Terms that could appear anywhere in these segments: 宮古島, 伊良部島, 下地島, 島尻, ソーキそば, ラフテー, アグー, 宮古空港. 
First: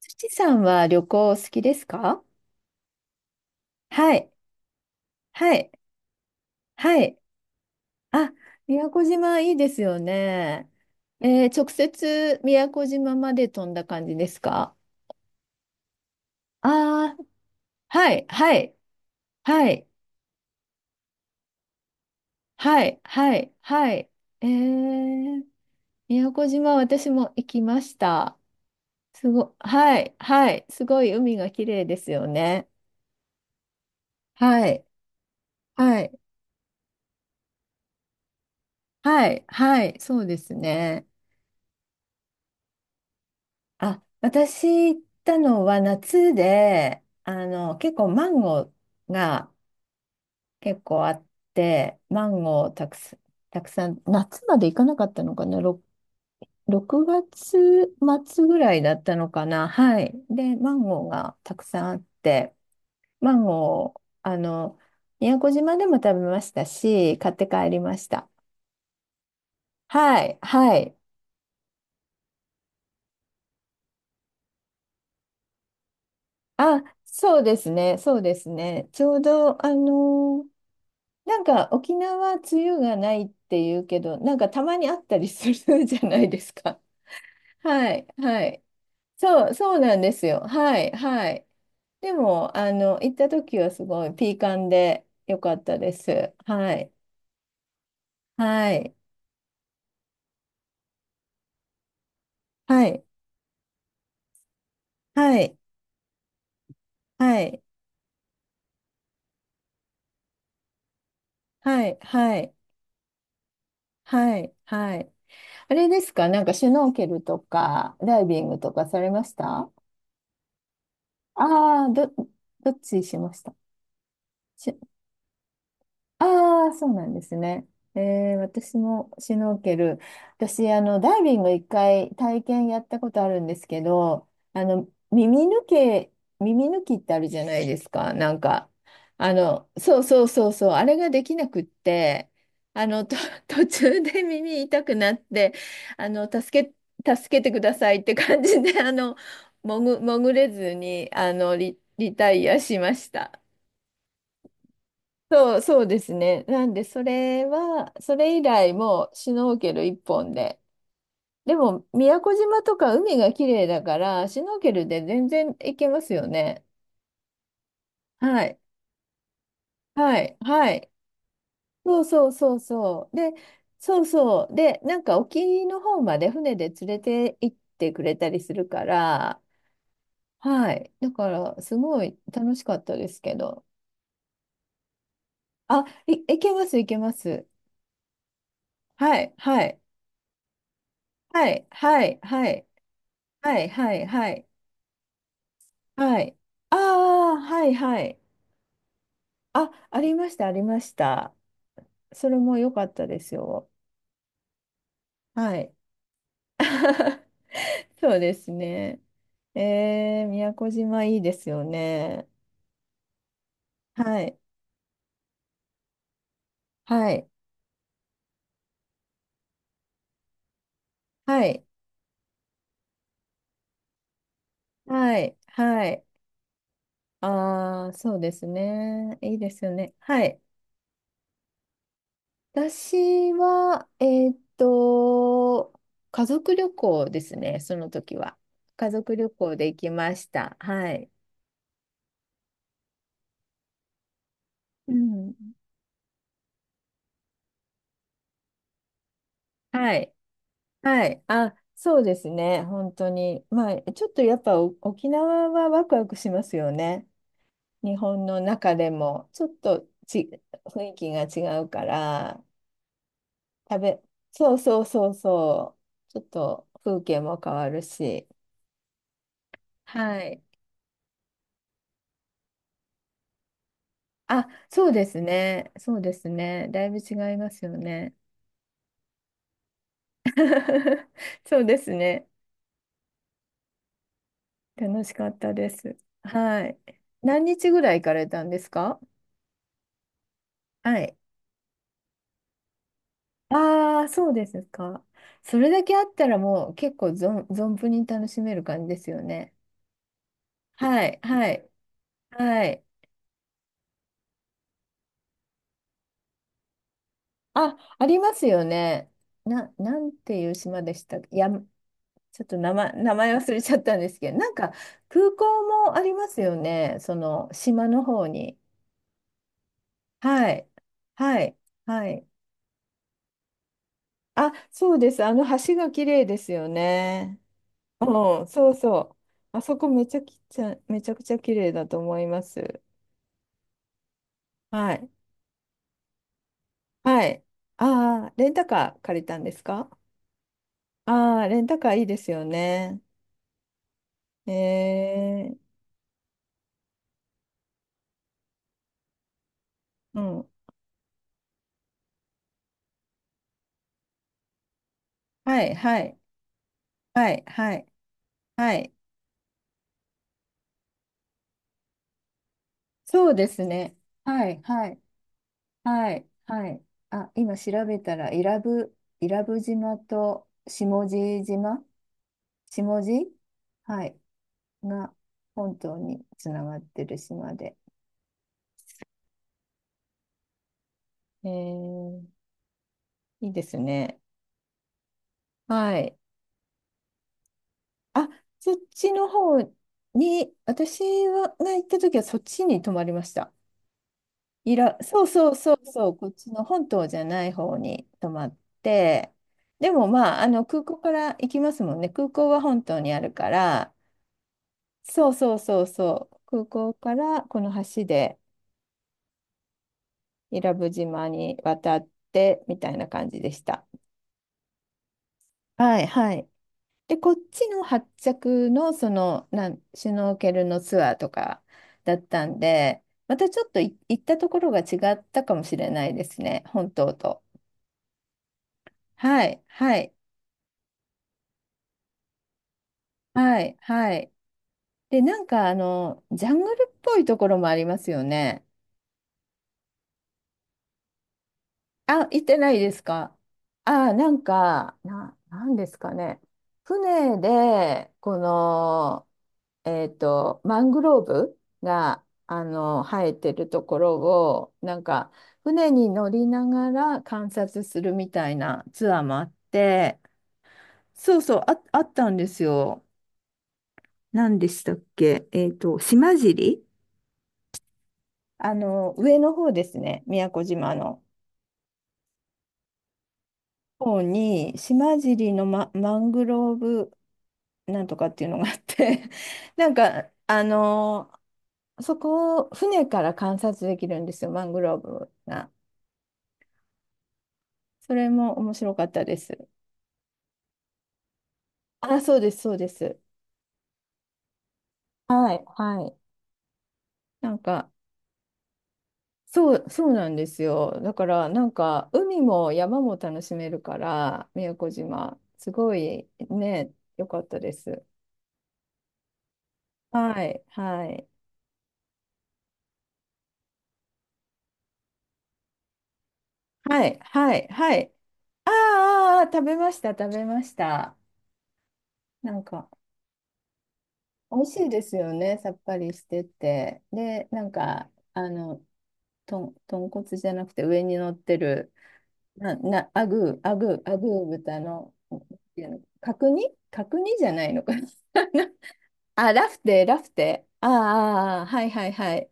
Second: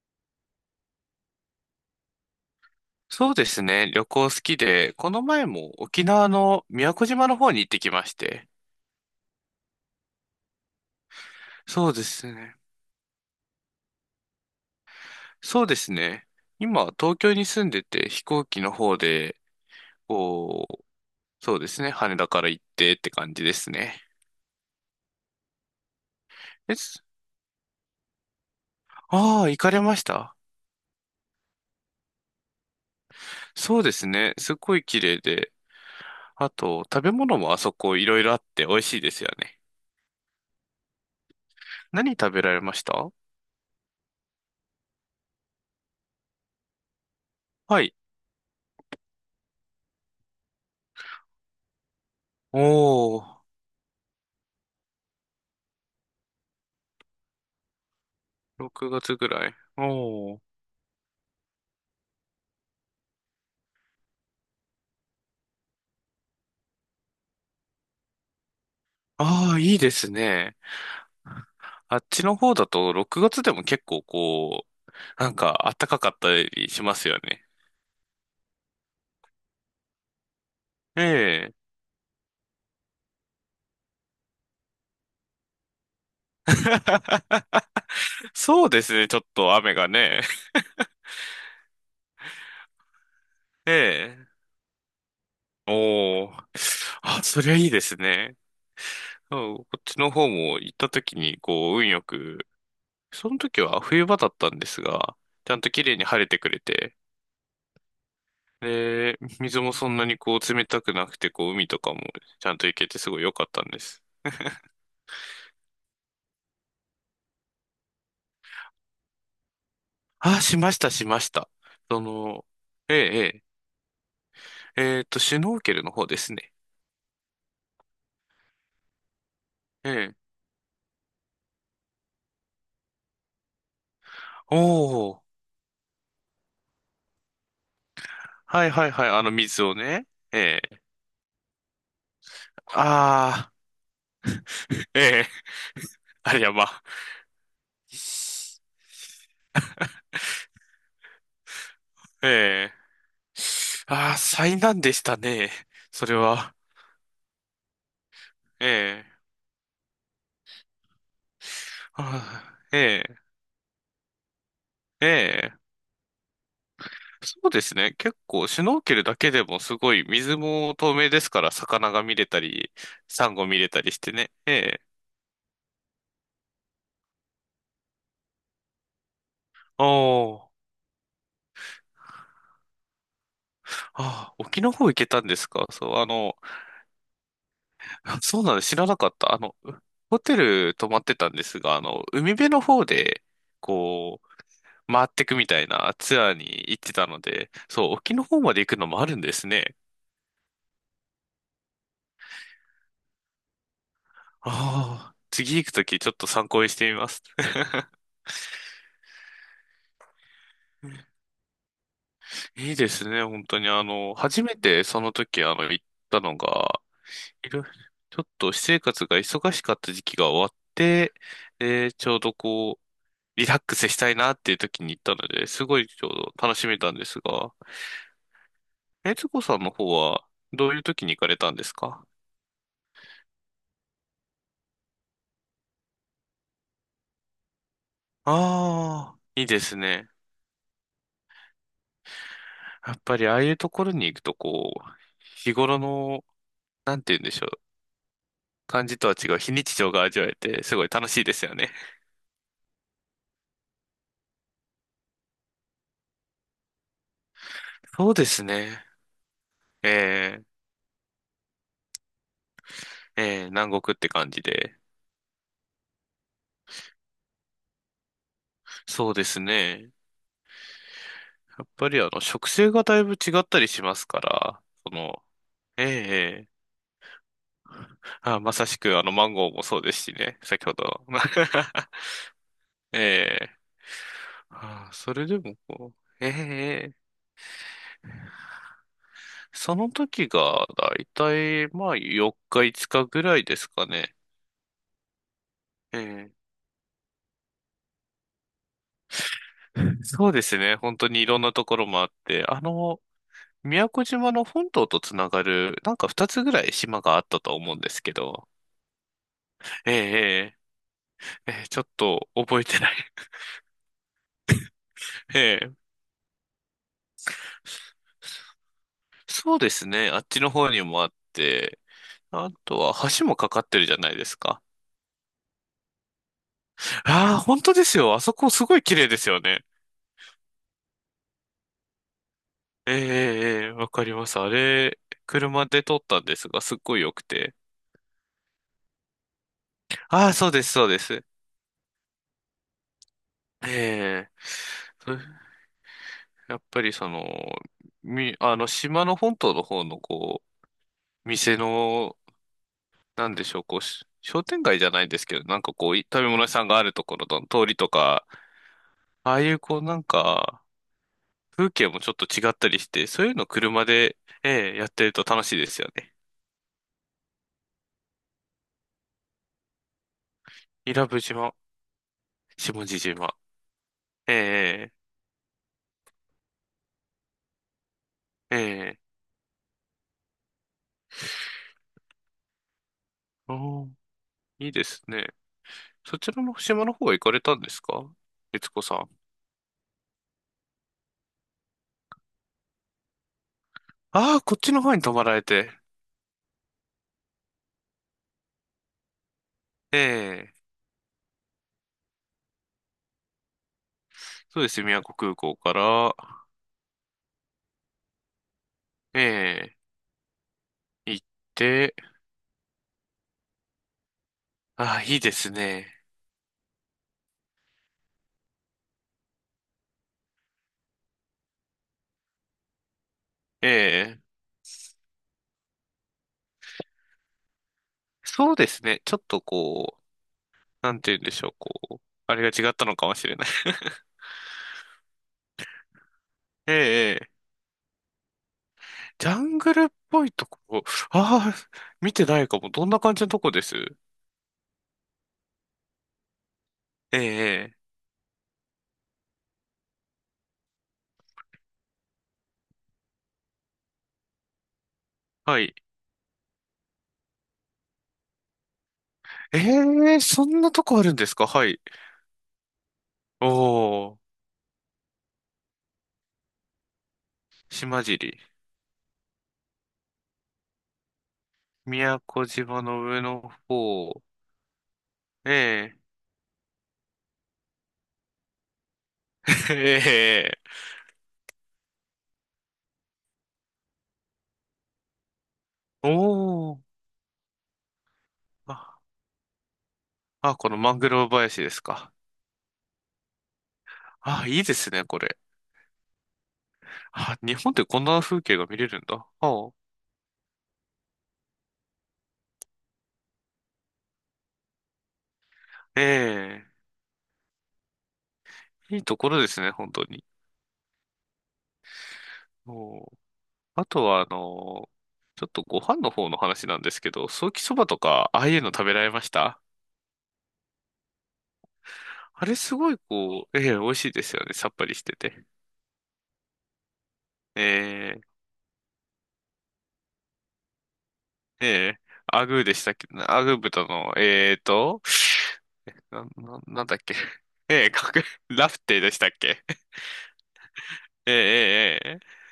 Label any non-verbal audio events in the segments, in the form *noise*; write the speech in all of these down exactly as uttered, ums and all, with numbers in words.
土さんは旅行好きですか？そうですね。旅は行い、好きで、この前はい、も沖縄の宮は古い。島の方に行ってきましあ、て。宮古島いいですよね。えー直そうです接ね。宮古島まで飛んだ感じですか？そうですね。あ今、東あー、京に住んでて、は飛い、行は機のい、方で、はい、こう、そうですね。羽田から行っはてい、って感はじでい、すはね。い。えー、宮古島え、私も行きました。すああ、ご、行かれまはしい、た。はい、すごい海が綺麗ですよね。そうですね。すっはごい、い綺麗で。はい、あと、食べ物もあそこいろいろあって美味しいですはよい、ね。はい、そうですね。何食べられました？あ、私行ったのは夏で、あの、は結い。構マンゴーが結構あって、マンゴーたくさおん、ー、たくさん、夏まで行かなかったのかな、ろろく月末ぐらい6だった月ぐのからい。な、はい。おー、で、マンゴーがたくさんあって、マンゴー、あの、宮古島でも食べましたし、買って帰りました。ああ、いいですはい、ね。はい。あっちの方だとろくがつでも結構こう、なんか暖かかったりあ、しますよそうね。ですね、そうですね。ちょうど、あのえなんえ。か沖縄梅雨がないっていうけど、なんかたまにあったりするじゃないですか。はい、はい。そうですね、ちょっそう、と雨そうがなんでね。すよ。はい、はい。でも、あの、行った時 *laughs* はすごいええ。ピーカンで良かったでおす。ー。はい、あ、そりゃいいですね。はい、そう、こっちの方も行った時にこう運よく、はい、その時は冬場だったんですが、はちい、ゃんと綺麗に晴れてくれて、はい、で、水もそんなにこう冷たくなくて、こう海とはかい、もはちゃい、んと行けてすごい良かったんです。はい、はい。あれですか、なんかシュノーケルとかダイビングとかされましたあ？あ、しました、しました。あー、そど、の、どっえちしえ、ましえたえっと、シュノーケルの方ですね。ああ、そうなんですね。えー、私もシュノーケえル。え。私、あの、ダイビング一回体験やったことあるんですけど、あの、おー。耳抜け、耳抜きってあるじゃないですか。なんはか、いはいはい。あのあ水の、をそうね。そうそうえそう、え。あれができなくって、あの、と、*laughs* ああ。途中で耳痛くえなっえ。て、あの、あれや助ば。け、助けてくださいって感じで、あの、潜、潜れずに、あの、リ、リえタイアしえ。ました。ああ、災難でしたね。そう、そうでそすれね。は。なんで、それは、それ以え来もえ。うシュノーケル一本で。でも、宮古あ島とあ、えか海え。が綺麗だから、シュノーケルで全然ええ。行けますよね。そうですね。結は構、い。シュノーケルだけでもすごい、はい。水はもい。透明ですから、魚そがう見れそうたそうり、そう。サで、ンゴ見れたりしそうてね。そえう。で、え。なんか沖の方まで船で連れて行ってくれたりするから、おー。はい。だから、すごい楽しかったですけど。ああ、沖の方行けたんですか？あ、そう、あい、の、いけます、いけます。*laughs* あ、そうなんです。知らなかっはた。い、あの、はい、ホテル泊まってたんではすい、が、あはの、い、海は辺のい。方で、はいはいこはいう、回ってくみたいなはツアい。ーに行あってたのあ、で、はいそう、は沖い。の方まで行くのもあるんですあ、ね。ありました、ありました。それも良かったですよ。ああ、は次行くい。ときちょっと参考にしてみます。*laughs* そうですね。えー、宮古島いい *laughs* ですよね。いいですね、本当に。あの、はい、初めてその時、あの、行ったのが、はい、いろいろちょっと私生活が忙しかった時期が終わって、はい、で、ちょうどこう、リラックスしたいなっていう時に行ったはのい、で、すごはいい。ちょうど楽しめたんですが、ああ、そうですえね。ついいこでさんすのよ方ね。はは、い。どういう時に行かれたんですか？私は、えーっと、家族旅行ですね、その時は。家族ああ旅ー、いい行でです行きね。ました。はい。やっぱりああいうところに行くと、こう、うん。日頃の、なんて言うんでしょう。感じとは違う非日常はがい。味わえて、すごいは楽しい。いですよあ、ね。そうですね。本当に。まあ、ちょっとやっぱお沖縄はワクワクしますよね。日そうで本のす中ね。でも。ちょっとち、え雰囲気が違うから、ー、えー、食南国っべ、て感じそうで。そうそうそう。ちょっと風景も変わるし。そうですね。はい。やっぱりあの、植生がだいぶ違ったりしますかあ、ら、そそうですの、ね。えーそうですえね。だいぶ違いますー、よね。あ、まさしくあの、マンゴーもそうですしね。先ほど。*laughs* そうですね。*laughs* ええ、ああ、楽しそれかっでたもでこす。う、はい。ええ、何日ぐらい行かれたんですか？その時がだはいい。たいまあよっかいつかぐらいですかああ、ね。そうですか。それだけえあったえ。 らもう結構存、存分に楽しめる感じですよね。*laughs* そうですね。本は当い、にいろんはなとい、ころもあって、あはい。の、宮古島の本島とつながる、なんかふたつぐらい島があったと思うあ、んですあけりますど、よね。な、なんていうええ、島でしたっけや、えちえ、ええ、ちょっとょっと覚え名てな前、い。名前忘れちゃったんですけど、なんか空 *laughs* 港ええ、もありますよね。その島の方に。そうですね。あっちはのい、方にもあっはい、て、はい。あとは橋もかかってるじゃないですあ、か。そうです。あの橋が綺麗ですよああ、ね。本当ですうよ。あそん、こすそうごい綺麗でそすよう。あね。そこめちゃきちゃ、めちゃくちゃ綺麗だと思います。ええ、ええ、わかります。あはれ、い。車で撮ったんですが、すっごい良くはい。て。ああ、レンタカー借りたんですか？ああ、そうです、そうです。ああー、レンタカーいいですよね。ええ、えそー、やっぱりその、み、あの、島の本島の方の、うこん。う、店の、なんでしょう、こう、し商店街じゃないですけど、なはんかい、こう、はいい、食べ物屋さんがあるところはい、の通はりい、とか、はい。ああいう、こう、なんか、風景もちょっと違ったりして、そうそいううでのす車ね。で、はい、ええ、やはっい、てると楽しいですよはね。い、はい。あ、今調べたら、伊良部、伊良部島と伊下良部地島、島、下地下島。地、はい。ええ、が本島につながってる島で。ええ、ええ、えー、いいですね。いいですね。はい。そちらの島の方は行かれたんですか、あ、悦そっ子さん？ちの方に、私はが行った時はそっちに泊まりました。ああ、こっちいの方ら、に泊そまうられそうて。そうそう、こっちの本島じゃない方に泊まって、でえもまあ、あえ、の空港から行きますもんね。空港は本島にあるから、そうです。宮古そう空そ港うかそうら、そう、空港からこの橋でえ伊良部え、行っ島にて、渡ってみたいな感じでした。ああ、いいですね。はいはい。で、こっちの発着の、その、なん、シュノーケルのツアーとかだったんで、またちょえっとい行え、ったところが違ったかもしれないですね、本島と。そうですね。ちょっとはい、はこう、い、なんて言うんでしょう、こう、あれが違ったのかもしれない。はい、はい。で、なんか、あの、ジャン *laughs* えグえ、ルっぽえいとえ、ころもありますよね。ジャングルっぽいところ、ああ、見てあ、行なっいてかなも。いどんでなす感じのか。とこです？あ、なんか、な、なんですかね。え船え、ええ、で、この、えっと、マングローブが、あの、生えてるところを、なんか、はい。船に乗りながら観察するみたいなツアーもあっえて、え、そんなとこあるんですそうか？そう、はい。あ、あったんですよ。おー、何でしたっけ？えっと、島尻、島尻。あの、上の方ですね、宮古島の。宮古島の上の方方。に、島え尻のマ、え。マングローブなんとかっていうのがあって *laughs* なんかえあえ。のーそこを船から観察できるんですよ、マングローブが。おー。それも面白あ、かったです。あ、このマングローブ林ですか？あ、そうですそうです。あ、いいですね、これ。はい、はい。あ、な日ん本ってかこんな風景が見れるんだ。ああ、そうそうなんですよ。だからなんか海も山も楽しめるから宮古島すごいえね良かったです。え。いいところですね、本当に。はいはいお、あとは、あの、ちょっとご飯の方の話なんですはけいど、ソーはキいそばはとい。か、ああいうのあ食べられましーあーあーた？食べました食べました。あなれんすか。ごい、こう、ええ、美味しいですよね。美味さっぱしいりでしてすよて。ね、さっぱりしてて。で、なえんか、え、あの、とん、豚骨じゃなくて上に乗ってえる、え。アグーでな、したっけ、な、アアグーグー、ア豚グー、の、アグーええ豚と、の、なんていうのな、角な、煮なんだっけ。角煮 *laughs* じゃないのええ、かな？ かく、ラフテーでしたっ *laughs* あ、け。ラフテー、ラフテー。あえあ、ああはいえ、はええ、いえはえ。い。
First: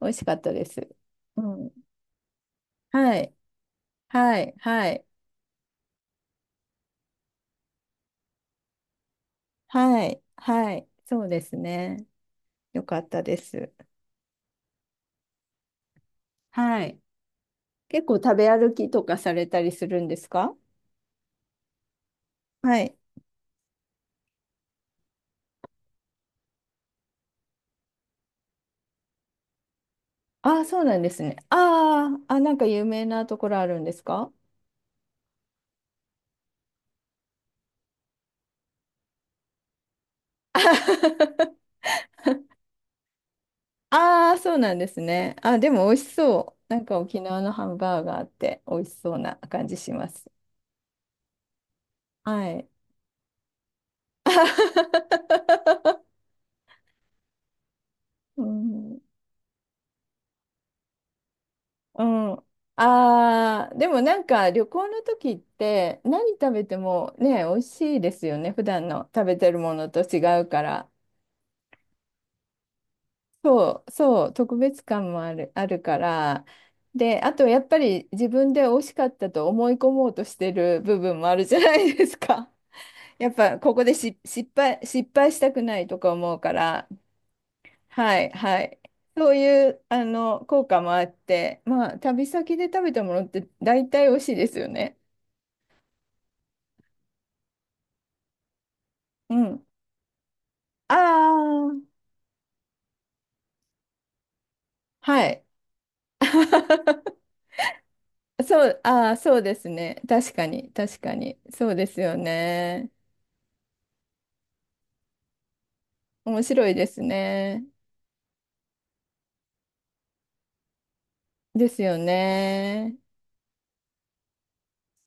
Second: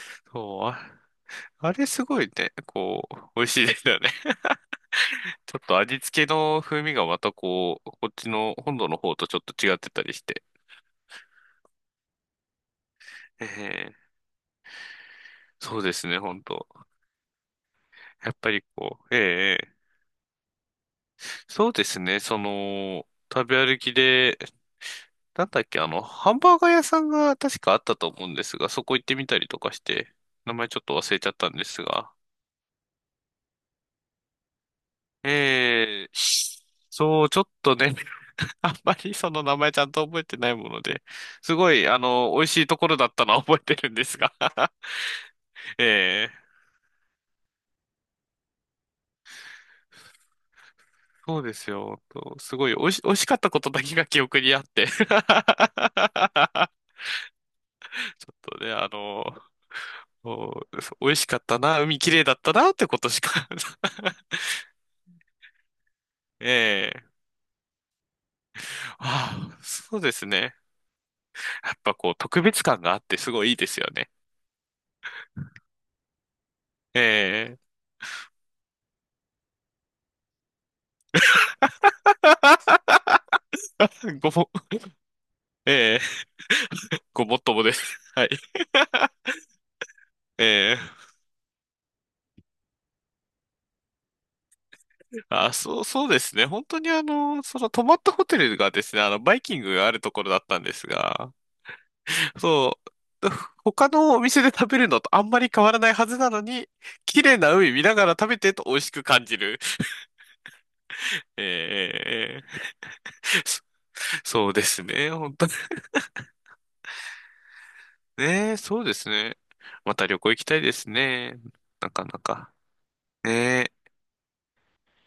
美味しかったでそう。す。うあん。れすごいね、こう、はい、美味しいですよね。は *laughs* い、はい、ちょっと味付けの風味がまたこう、こっちの本土の方とちょっと違ってたはりい、して。はい。そうですね。よかったでえす。え、そうですね、本当。はい。結構やっ食べぱり歩きことう、かえされえ、たえりえ。するんですか？そうですね、そはい。の、食べ歩きで、なんだっけ、あの、ハンバーガー屋さんが確かあったと思うんですが、そこ行ってみたりとかして、名ああ、前ちょそうっとなんで忘れすちゃっね。たんですが。ああ、あ、なんか有名なところあるんですかええ、そう、ちょっとね、*laughs* あんまりその名前ちゃんと覚えてないもので、すごい、あの、美味しいところだったのは *laughs* 覚えてるんですあ？ *laughs* が あー、そう *laughs* なんですね。あ、でも美味しええ、そう。なんか沖縄のハンバーガーって美味しそうな感じします。そうですよ。とはすい。ごい、美味し、美味しかったことだけが記憶にあって *laughs* ちょ *laughs* っうとね、あん。の、そうそう美味しかったな、海う綺麗ん。だったな、ってことしか ああ、でもなんか旅行の時って何食べて *laughs* ええ、もね、美味しいですよね。普段の食べあてるあ、ものそとうです違うね。から。やっぱこう、特別感があってすごいいいですそよう、ね。そう、特別感もある、*laughs* あるから、で、あとやっえぱり自分で惜しかったと思い込もうとしてる部分もあるじゃないですか。*laughs* やっぱここえ、でしご失も、敗、失敗したくないと *laughs* かええ、思うから、ごもっともです。*laughs* ははい。い、はい。そういうあの効え果もあえ、って、まあ、旅先で食べたものって大体美味しいですよね。あ、そう、そうですね。本当にあの、その泊まったホテルがですね、あの、うバイキンん。グがあるところだったんですあが、あ、そう、他のお店で食べるのとあはんまい。り変わらないはずなのに、*laughs* 綺麗な海見ながら食べてるとそ美う、味しくああ、感そじうでる。すね。確かに、確かに。そうですよええ、ね。そそうですね。本当に面白いですね。ね。そうですね。また旅行行きたいですね。ですなよかなか。ね。ねえ。